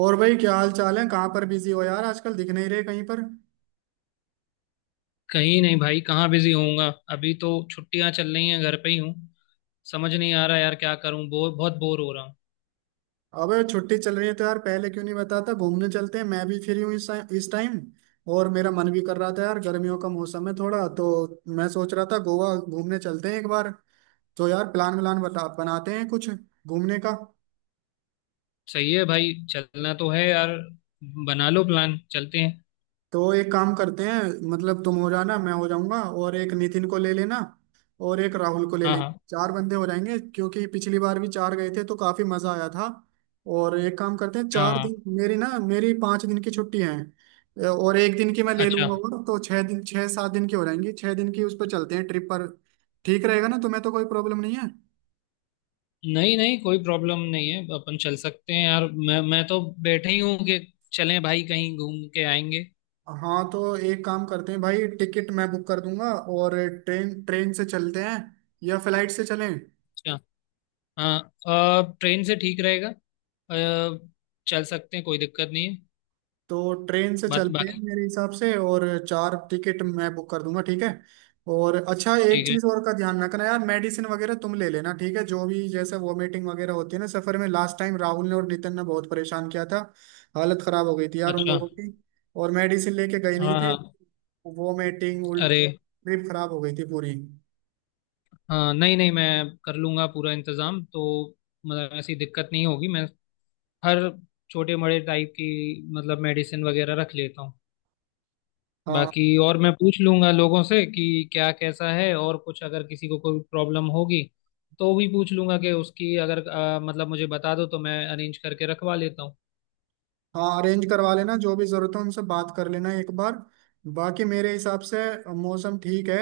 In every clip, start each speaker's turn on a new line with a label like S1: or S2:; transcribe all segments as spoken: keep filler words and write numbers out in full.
S1: और भाई क्या हाल चाल है, कहाँ पर बिजी हो यार, आजकल दिख नहीं रहे कहीं पर।
S2: कहीं नहीं भाई। कहाँ बिजी होऊंगा। अभी तो छुट्टियां चल रही हैं, घर पे ही हूँ। समझ नहीं आ रहा यार, क्या करूँ, बोर बहुत बोर हो रहा हूँ।
S1: अबे छुट्टी चल रही है तो यार पहले क्यों नहीं बताता, घूमने चलते हैं, मैं भी फ्री हूँ इस इस टाइम। और मेरा मन भी कर रहा था यार, गर्मियों का मौसम है थोड़ा तो मैं सोच रहा था गोवा घूमने चलते हैं एक बार। तो यार प्लान व्लान बता, बनाते हैं कुछ घूमने का।
S2: सही है भाई, चलना तो है यार। बना लो प्लान, चलते हैं।
S1: तो एक काम करते हैं, मतलब तुम हो जाना, मैं हो जाऊंगा और एक नितिन को ले लेना और एक राहुल को ले
S2: हाँ
S1: लेंगे,
S2: हाँ
S1: चार बंदे हो जाएंगे, क्योंकि पिछली बार भी चार गए थे तो काफी मजा आया था। और एक काम करते हैं,
S2: हाँ
S1: चार
S2: हाँ,
S1: दिन मेरी ना मेरी पाँच दिन की छुट्टी है और एक दिन की मैं ले
S2: अच्छा।
S1: लूंगा और तो छह दिन, छह सात दिन की हो जाएंगी, छह दिन की, उस पर चलते हैं ट्रिप पर। ठीक रहेगा ना, तुम्हें तो कोई प्रॉब्लम नहीं है।
S2: नहीं नहीं, कोई प्रॉब्लम नहीं है, अपन चल सकते हैं यार। मैं मैं तो बैठे ही हूँ कि चलें भाई, कहीं घूम के आएंगे।
S1: हाँ तो एक काम करते हैं भाई, टिकट मैं बुक कर दूंगा और ट्रेन ट्रेन से चलते हैं या फ्लाइट से चलें।
S2: अच्छा। हाँ। अ, ट्रेन से ठीक रहेगा। अ, चल सकते हैं, कोई दिक्कत नहीं है।
S1: तो ट्रेन से
S2: बात
S1: चलते हैं
S2: बाकी।
S1: मेरे हिसाब से, और चार टिकट मैं बुक कर दूंगा, ठीक है। और अच्छा एक
S2: ठीक है।
S1: चीज और का ध्यान रखना यार, मेडिसिन वगैरह तुम ले लेना, ठीक है, जो भी, जैसे वॉमिटिंग वगैरह होती है ना सफर में, लास्ट टाइम राहुल ने और नितिन ने बहुत परेशान किया था। हालत खराब हो गई थी यार उन
S2: अच्छा।
S1: लोगों की, और मेडिसिन लेके गए नहीं
S2: हाँ
S1: थे।
S2: हाँ।
S1: वॉमिटिंग,
S2: अरे।
S1: उल्टी, ट्रिप खराब हो गई थी पूरी।
S2: हाँ नहीं नहीं, मैं कर लूंगा पूरा इंतजाम तो। मतलब ऐसी दिक्कत नहीं होगी। मैं हर छोटे बड़े टाइप की, मतलब मेडिसिन वगैरह रख लेता हूँ।
S1: हाँ,
S2: बाकी और मैं पूछ लूंगा लोगों से कि क्या कैसा है, और कुछ अगर किसी को कोई प्रॉब्लम होगी तो भी पूछ लूंगा कि उसकी अगर अ, मतलब मुझे बता दो तो मैं अरेंज करके रखवा लेता हूँ।
S1: हाँ अरेंज करवा लेना, जो भी जरूरत हो उनसे बात कर लेना एक बार। बाकी मेरे हिसाब से मौसम ठीक है,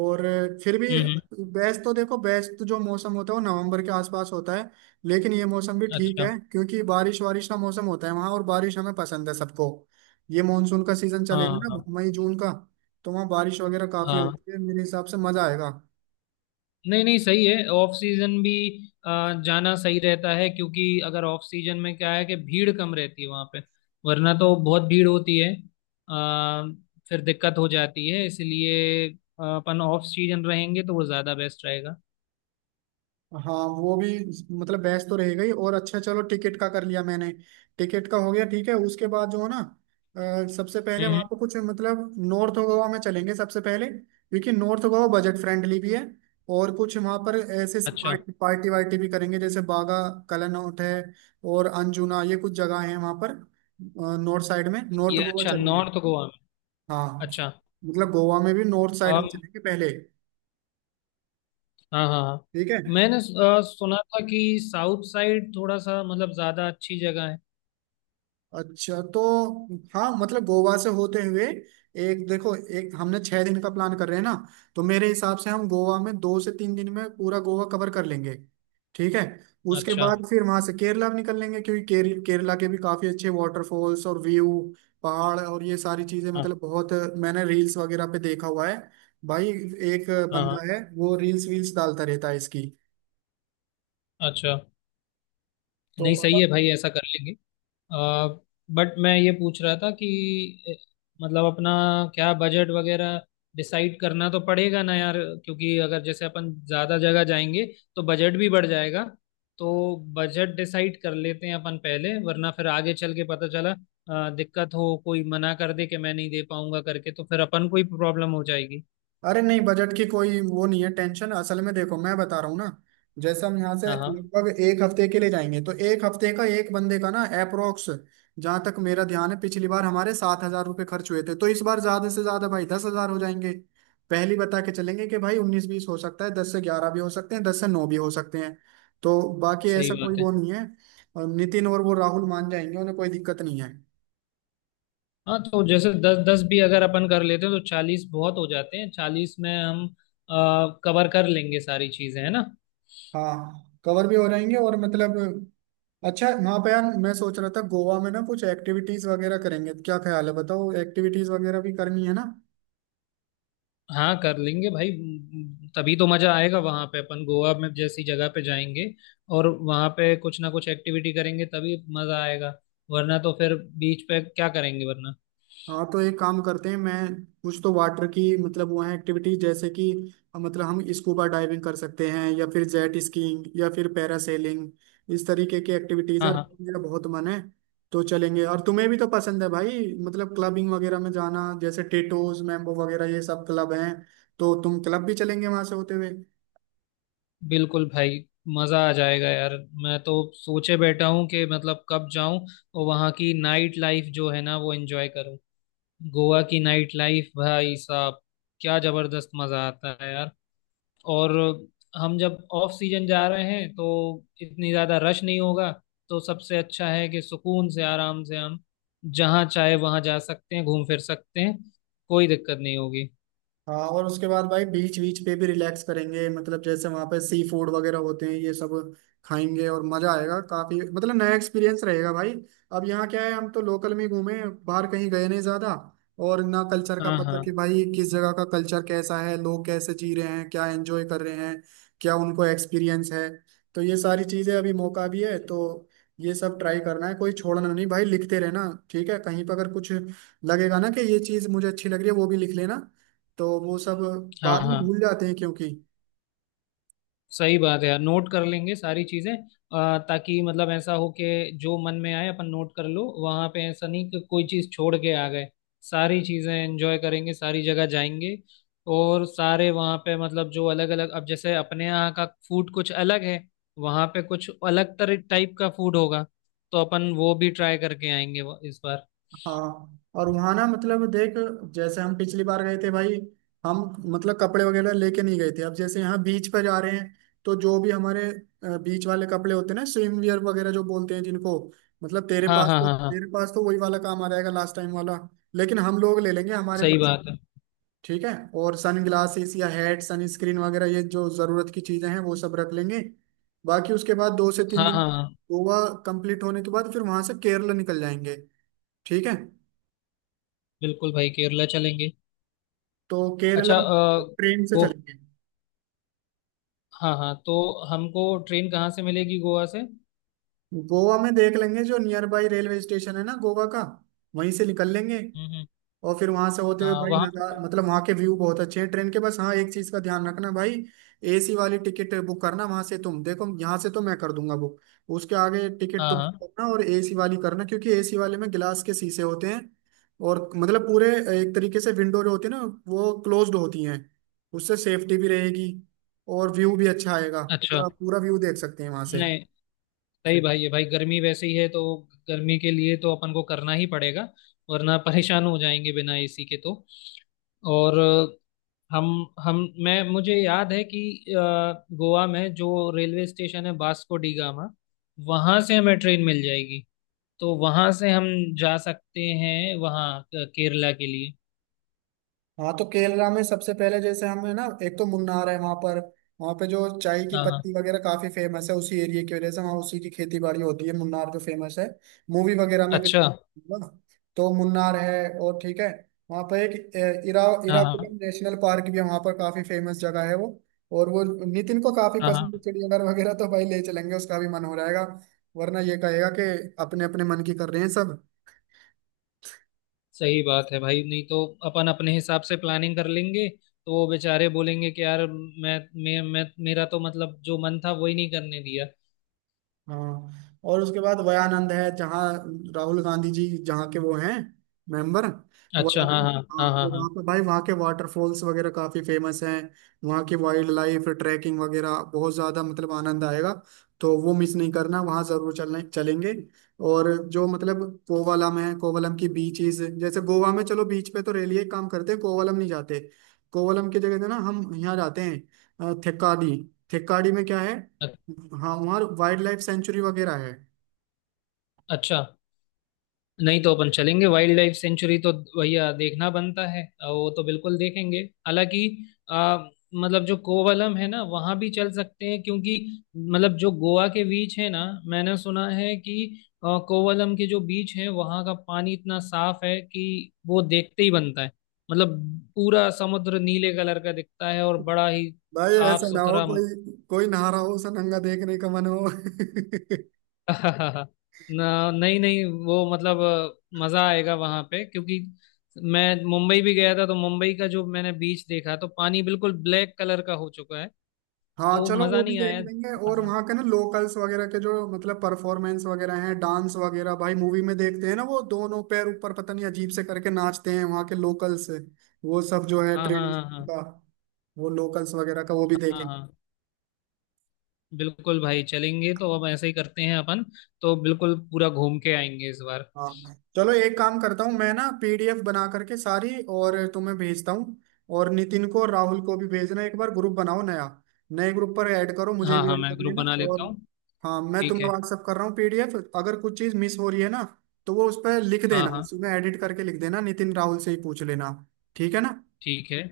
S1: और फिर भी,
S2: हम्म हम्म।
S1: बेस्ट तो, देखो बेस्ट जो मौसम होता है वो नवंबर के आसपास होता है, लेकिन ये मौसम भी ठीक
S2: अच्छा।
S1: है क्योंकि बारिश वारिश का मौसम होता है वहाँ, और बारिश हमें पसंद है सबको। ये मानसून का सीजन
S2: हाँ
S1: चलेगा ना,
S2: हाँ।
S1: मई जून का, तो वहाँ बारिश वगैरह काफी
S2: हाँ
S1: होती है, मेरे हिसाब से मजा आएगा।
S2: नहीं नहीं, सही है, ऑफ सीजन भी आ, जाना सही रहता है, क्योंकि अगर ऑफ सीजन में क्या है कि भीड़ कम रहती है वहां पे, वरना तो बहुत भीड़ होती है। आ, फिर दिक्कत हो जाती है, इसलिए आ, अपन ऑफ सीजन रहेंगे तो वो ज्यादा बेस्ट रहेगा।
S1: हाँ वो भी, मतलब बहस तो रह गई। और अच्छा चलो टिकट का कर लिया मैंने, टिकट का हो गया, ठीक है। उसके बाद जो है ना, अ, सबसे पहले
S2: हम्म।
S1: वहां पर कुछ, मतलब नॉर्थ गोवा में चलेंगे सबसे पहले, क्योंकि नॉर्थ गोवा बजट फ्रेंडली भी है और कुछ वहां पर ऐसे
S2: अच्छा।
S1: पार्टी पार्टी वार्टी भी करेंगे, जैसे बागा, कलानौट है और अंजुना, ये कुछ जगह है वहां पर, नॉर्थ साइड में, नॉर्थ
S2: ये
S1: गोवा
S2: अच्छा,
S1: चलेंगे।
S2: नॉर्थ गोवा में।
S1: हाँ
S2: अच्छा।
S1: मतलब गोवा में भी नॉर्थ साइड में
S2: और
S1: चलेंगे पहले,
S2: हाँ हाँ हाँ।
S1: ठीक है।
S2: मैंने आ, सुना था कि साउथ साइड थोड़ा सा मतलब ज्यादा अच्छी जगह है।
S1: अच्छा तो, हाँ मतलब गोवा से होते हुए, एक देखो, एक हमने छह दिन का प्लान कर रहे हैं ना, तो मेरे हिसाब से हम गोवा में दो से तीन दिन में पूरा गोवा कवर कर लेंगे, ठीक है। उसके
S2: अच्छा।
S1: बाद फिर वहां से केरला भी निकल लेंगे, क्योंकि केर, केरला के भी काफी अच्छे वाटरफॉल्स और व्यू, पहाड़, और ये सारी चीजें,
S2: हाँ
S1: मतलब बहुत, मैंने रील्स वगैरह पे देखा हुआ है भाई। एक
S2: हाँ हाँ,
S1: बंदा है वो रील्स वील्स डालता रहता है इसकी।
S2: अच्छा।
S1: तो,
S2: नहीं सही है भाई, ऐसा कर लेंगे। बट मैं ये पूछ रहा था कि अ, मतलब अपना क्या बजट वगैरह डिसाइड करना तो पड़ेगा ना यार, क्योंकि अगर जैसे अपन ज़्यादा जगह जाएंगे तो बजट भी बढ़ जाएगा। तो बजट डिसाइड कर लेते हैं अपन पहले, वरना फिर आगे चल के पता चला अ, दिक्कत हो, कोई मना कर दे कि मैं नहीं दे पाऊंगा करके, तो फिर अपन को ही प्रॉब्लम हो जाएगी।
S1: अरे नहीं, बजट की कोई वो नहीं है, टेंशन, असल में देखो मैं बता रहा हूँ ना, जैसे हम यहाँ से
S2: हाँ हाँ।
S1: लगभग एक हफ्ते के लिए जाएंगे तो एक हफ्ते का एक बंदे का ना अप्रोक्स, जहाँ तक मेरा ध्यान है पिछली बार हमारे सात हजार रुपये खर्च हुए थे, तो इस बार ज्यादा से ज्यादा भाई दस हजार हो जाएंगे। पहली बता के चलेंगे कि भाई उन्नीस बीस हो सकता है, दस से ग्यारह भी हो सकते हैं, दस से नौ भी हो सकते हैं, तो बाकी
S2: सही
S1: ऐसा कोई
S2: बात है।
S1: वो नहीं है। और नितिन और वो राहुल मान जाएंगे, उन्हें कोई दिक्कत नहीं है।
S2: हाँ, तो जैसे दस दस भी अगर अपन कर लेते हैं तो चालीस बहुत हो जाते हैं, चालीस में हम कवर कर लेंगे सारी चीजें, है ना।
S1: हाँ कवर भी हो जाएंगे और मतलब, अच्छा वहां पे यार मैं सोच रहा था गोवा में ना कुछ एक्टिविटीज वगैरह करेंगे, क्या ख्याल है बताओ, एक्टिविटीज वगैरह भी करनी है ना।
S2: हाँ कर लेंगे भाई, तभी तो मजा आएगा वहां पे। अपन गोवा में जैसी जगह पे जाएंगे और वहां पे कुछ ना कुछ एक्टिविटी करेंगे तभी मजा आएगा, वरना तो फिर बीच पे क्या करेंगे वरना।
S1: हाँ तो एक काम करते हैं, मैं कुछ तो वाटर की, मतलब वो है एक्टिविटीज जैसे कि, अ, मतलब हम स्कूबा डाइविंग कर सकते हैं या फिर जेट स्कीइंग या फिर पैरासेलिंग, इस तरीके की एक्टिविटीज
S2: हाँ
S1: यार,
S2: हाँ।
S1: मेरा बहुत मन है तो चलेंगे। और तुम्हें भी तो पसंद है भाई, मतलब क्लबिंग वगैरह में जाना, जैसे टेटोज, मैम्बो वगैरह ये सब क्लब हैं, तो तुम क्लब भी चलेंगे वहां से होते हुए।
S2: बिल्कुल भाई। मजा आ जाएगा यार, मैं तो सोचे बैठा हूँ कि मतलब कब जाऊं और वहां की नाइट लाइफ जो है ना वो एंजॉय करूं। गोवा की नाइट लाइफ भाई साहब, क्या जबरदस्त मजा आता है यार। और हम जब ऑफ सीजन जा रहे हैं तो इतनी ज्यादा रश नहीं होगा, तो सबसे अच्छा है कि सुकून से, आराम से हम जहाँ चाहे वहाँ जा सकते हैं, घूम फिर सकते हैं, कोई दिक्कत नहीं होगी।
S1: हाँ और उसके बाद भाई बीच बीच पे भी रिलैक्स करेंगे, मतलब जैसे वहां पे सी फूड वगैरह होते हैं ये सब, खाएंगे और मजा आएगा काफी, मतलब नया एक्सपीरियंस रहेगा भाई। अब यहाँ क्या है, हम तो लोकल में ही घूमे, बाहर कहीं गए नहीं ज्यादा, और ना कल्चर का
S2: हाँ
S1: पता
S2: हाँ
S1: कि भाई किस जगह का कल्चर कैसा है, लोग कैसे जी रहे हैं, क्या एंजॉय कर रहे हैं, क्या उनको एक्सपीरियंस है। तो ये सारी चीजें अभी मौका भी है तो ये सब ट्राई करना है, कोई छोड़ना नहीं भाई, लिखते रहना ठीक है, कहीं पर अगर कुछ लगेगा ना कि ये चीज मुझे अच्छी लग रही है वो भी लिख लेना, तो वो सब
S2: हाँ
S1: बाद में
S2: हाँ।
S1: भूल जाते हैं क्योंकि।
S2: सही बात है यार, नोट कर लेंगे सारी चीजें, अ, ताकि मतलब ऐसा हो कि जो मन में आए अपन नोट कर लो वहां पे, ऐसा नहीं कि कोई चीज छोड़ के आ गए। सारी चीजें एंजॉय करेंगे, सारी जगह जाएंगे। और सारे वहां पे मतलब जो अलग अलग, अब जैसे अपने यहाँ का फूड कुछ अलग है, वहां पे कुछ अलग तरह टाइप का फूड होगा, तो अपन वो भी ट्राई करके आएंगे वो- इस बार।
S1: हाँ और वहां ना मतलब देख, जैसे हम पिछली बार गए थे भाई, हम मतलब कपड़े वगैरह लेके नहीं गए थे, अब जैसे यहाँ बीच पर जा रहे हैं तो जो भी हमारे बीच वाले कपड़े होते हैं ना, स्विम वियर वगैरह जो बोलते हैं जिनको, मतलब तेरे
S2: हाँ
S1: पास
S2: हाँ
S1: तो
S2: हाँ हाँ।
S1: तेरे पास तो वही वाला काम आ जाएगा लास्ट टाइम वाला, लेकिन हम लोग ले लेंगे हमारे
S2: सही
S1: पास,
S2: बात है।
S1: ठीक है। और सन ग्लासेस या हेड सन स्क्रीन वगैरह ये जो जरूरत की चीजें हैं वो सब रख लेंगे। बाकी उसके बाद दो से तीन
S2: हाँ
S1: दिन
S2: हाँ हाँ।
S1: गोवा कंप्लीट होने के बाद फिर वहां से केरला निकल जाएंगे, ठीक है।
S2: बिल्कुल भाई, केरला चलेंगे।
S1: तो केरला
S2: अच्छा। अ,
S1: ट्रेन से
S2: वो।
S1: चलेंगे,
S2: हाँ हाँ, तो हमको ट्रेन कहाँ से मिलेगी गोवा से। हम्म।
S1: गोवा में देख लेंगे जो नियर बाई रेलवे स्टेशन है ना गोवा का, वहीं से निकल लेंगे।
S2: हम्म।
S1: और फिर वहां से होते हुए
S2: आ,
S1: भाई
S2: वहाँ
S1: नज़ारा,
S2: पे-
S1: मतलब वहां के व्यू बहुत अच्छे हैं ट्रेन के, बस हाँ एक चीज का ध्यान रखना भाई, ए सी वाली टिकट बुक करना, वहां से तुम देखो, यहाँ से तो मैं कर दूंगा बुक, उसके आगे टिकट
S2: हाँ
S1: तुम
S2: हाँ।
S1: करना, और ए सी वाली करना, क्योंकि ए सी वाले में गिलास के शीशे होते हैं, और मतलब पूरे एक तरीके से विंडो जो होती है ना वो क्लोज्ड होती हैं, उससे सेफ्टी भी रहेगी और व्यू भी अच्छा आएगा,
S2: अच्छा।
S1: पूरा पूरा व्यू देख सकते हैं वहां से।
S2: नहीं सही भाई है भाई, गर्मी वैसे ही है तो गर्मी के लिए तो अपन को करना ही पड़ेगा, वरना परेशान हो जाएंगे बिना ए सी के तो। और अ, हम हम मैं मुझे याद है कि अ, गोवा में जो रेलवे स्टेशन है वास्को डी गामा, वहाँ से हमें ट्रेन मिल जाएगी, तो वहाँ से हम जा सकते हैं वहाँ अ, केरला के लिए।
S1: हाँ तो केरला में सबसे पहले जैसे हम है ना, एक तो मुन्नार है वहां पर, वहां पे जो चाय की
S2: हाँ हाँ।
S1: पत्ती वगैरह काफी फेमस है उसी एरिया की वजह से, वहाँ उसी की खेती बाड़ी होती है, मुन्नार जो फेमस है मूवी वगैरह में भी
S2: अच्छा।
S1: ना, तो मुन्नार है और ठीक है, वहाँ पर एक ए, इरा
S2: हाँ
S1: इराकुलम
S2: हाँ
S1: नेशनल पार्क भी है वहाँ पर, काफी फेमस जगह है वो, और वो नितिन को काफी
S2: हाँ हाँ।
S1: पसंद है चिड़ियाघर वगैरह, तो भाई ले चलेंगे, उसका भी मन हो जाएगा, वरना ये कहेगा कि अपने अपने मन की कर रहे हैं सब।
S2: सही बात है भाई, नहीं तो अपन अपने हिसाब से प्लानिंग कर लेंगे, तो वो बेचारे बोलेंगे कि यार मैं मैं मैं मेरा तो मतलब जो मन था वही नहीं करने दिया।
S1: हाँ और उसके बाद वयानंद है, जहाँ राहुल गांधी जी जहाँ के वो हैं मेंबर,
S2: अच्छा हाँ
S1: वयानंद,
S2: हाँ
S1: हाँ
S2: हाँ हाँ
S1: तो
S2: हाँ।
S1: वहाँ पे भाई वहाँ के वाटरफॉल्स वगैरह काफी फेमस हैं, वहाँ की वाइल्ड लाइफ ट्रैकिंग वगैरह बहुत ज्यादा, मतलब आनंद आएगा, तो वो मिस नहीं करना, वहाँ जरूर चलने चलेंगे। और जो मतलब कोवलम है, कोवलम की बीचेस, जैसे गोवा में चलो बीच पे तो रेलिए काम करते हैं, कोवलम नहीं जाते, कोवलम की जगह से ना हम यहाँ जाते हैं अ, थेक्काडी, थेक्काडी में क्या है,
S2: अ-
S1: हाँ वहाँ वाइल्ड लाइफ सेंचुरी वगैरह है।
S2: अच्छा। नहीं, तो अपन चलेंगे वाइल्ड लाइफ सेंचुरी तो, भैया देखना बनता है, अ, वो तो बिल्कुल देखेंगे। हालांकि आ, मतलब जो कोवलम है ना वहां भी चल सकते हैं, क्योंकि मतलब जो गोवा के बीच है ना, मैंने सुना है कि अ, कोवलम के जो बीच है वहां का पानी इतना साफ है कि वो देखते ही बनता है। मतलब पूरा समुद्र नीले कलर का दिखता है और बड़ा ही
S1: भाई
S2: साफ
S1: ऐसा ना हो
S2: सुथरा।
S1: कोई कोई नहा रहा हो उसे नंगा देखने का मन हो
S2: ना नहीं नहीं, वो मतलब अ, मजा आएगा वहां पे, क्योंकि मैं मुंबई भी गया था तो मुंबई का जो मैंने बीच देखा तो पानी बिल्कुल ब्लैक कलर का हो चुका है,
S1: हाँ
S2: तो
S1: चलो वो
S2: मजा
S1: भी
S2: नहीं
S1: देख
S2: आया।
S1: लेंगे, और
S2: मजा।
S1: वहाँ के ना लोकल्स वगैरह के जो मतलब परफॉर्मेंस वगैरह हैं, डांस वगैरह, भाई मूवी में देखते हैं ना, वो दोनों पैर ऊपर, पता नहीं अजीब से करके नाचते हैं वहाँ के लोकल्स, वो सब जो है
S2: हाँ हाँ हाँ
S1: ट्रेडिशन
S2: हाँ
S1: का, वो लोकल्स वगैरह का, वो भी
S2: हाँ
S1: देखेंगे।
S2: हाँ। बिल्कुल भाई चलेंगे, तो अब ऐसे ही करते हैं अपन, तो बिल्कुल पूरा घूम के आएंगे इस बार।
S1: हाँ चलो एक काम करता हूँ मैं ना, पी डी एफ बना करके सारी, और तुम्हें भेजता हूँ, और नितिन को और राहुल को भी भेजना, एक बार ग्रुप बनाओ नया, नए ग्रुप पर ऐड करो, मुझे
S2: हाँ
S1: भी
S2: हाँ।
S1: ऐड
S2: मैं
S1: कर
S2: ग्रुप
S1: लेना
S2: बना लेता
S1: और,
S2: हूँ।
S1: हाँ मैं
S2: ठीक
S1: तुम्हें
S2: है।
S1: व्हाट्सअप कर रहा हूँ पी डी एफ, अगर कुछ चीज़ मिस हो रही है ना तो वो उस पर लिख
S2: हाँ
S1: देना,
S2: हाँ।
S1: उसमें एडिट करके लिख देना, नितिन राहुल से ही पूछ लेना, ठीक है ना।
S2: ठीक है।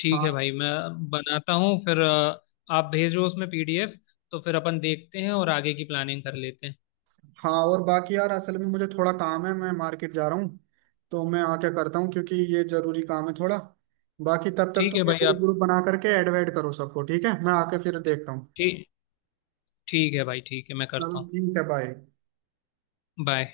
S2: ठीक है
S1: हाँ,
S2: भाई, मैं बनाता हूँ फिर। अ, आप भेजो उसमें पी डी एफ, तो फिर अपन देखते हैं और आगे की प्लानिंग कर लेते हैं।
S1: हाँ और बाकी यार असल में मुझे थोड़ा काम है, मैं मार्केट जा रहा हूँ, तो मैं आके करता हूँ, क्योंकि ये जरूरी काम है थोड़ा, बाकी तब तक
S2: ठीक
S1: तुम
S2: है
S1: ये
S2: भाई।
S1: ग्रुप
S2: आप
S1: ग्रुप बना करके ऐड वैड करो सबको, ठीक है मैं आके फिर देखता हूँ।
S2: ठीक। ठीक है भाई, ठीक है मैं
S1: चलो
S2: करता हूँ।
S1: ठीक है, बाय।
S2: बाय।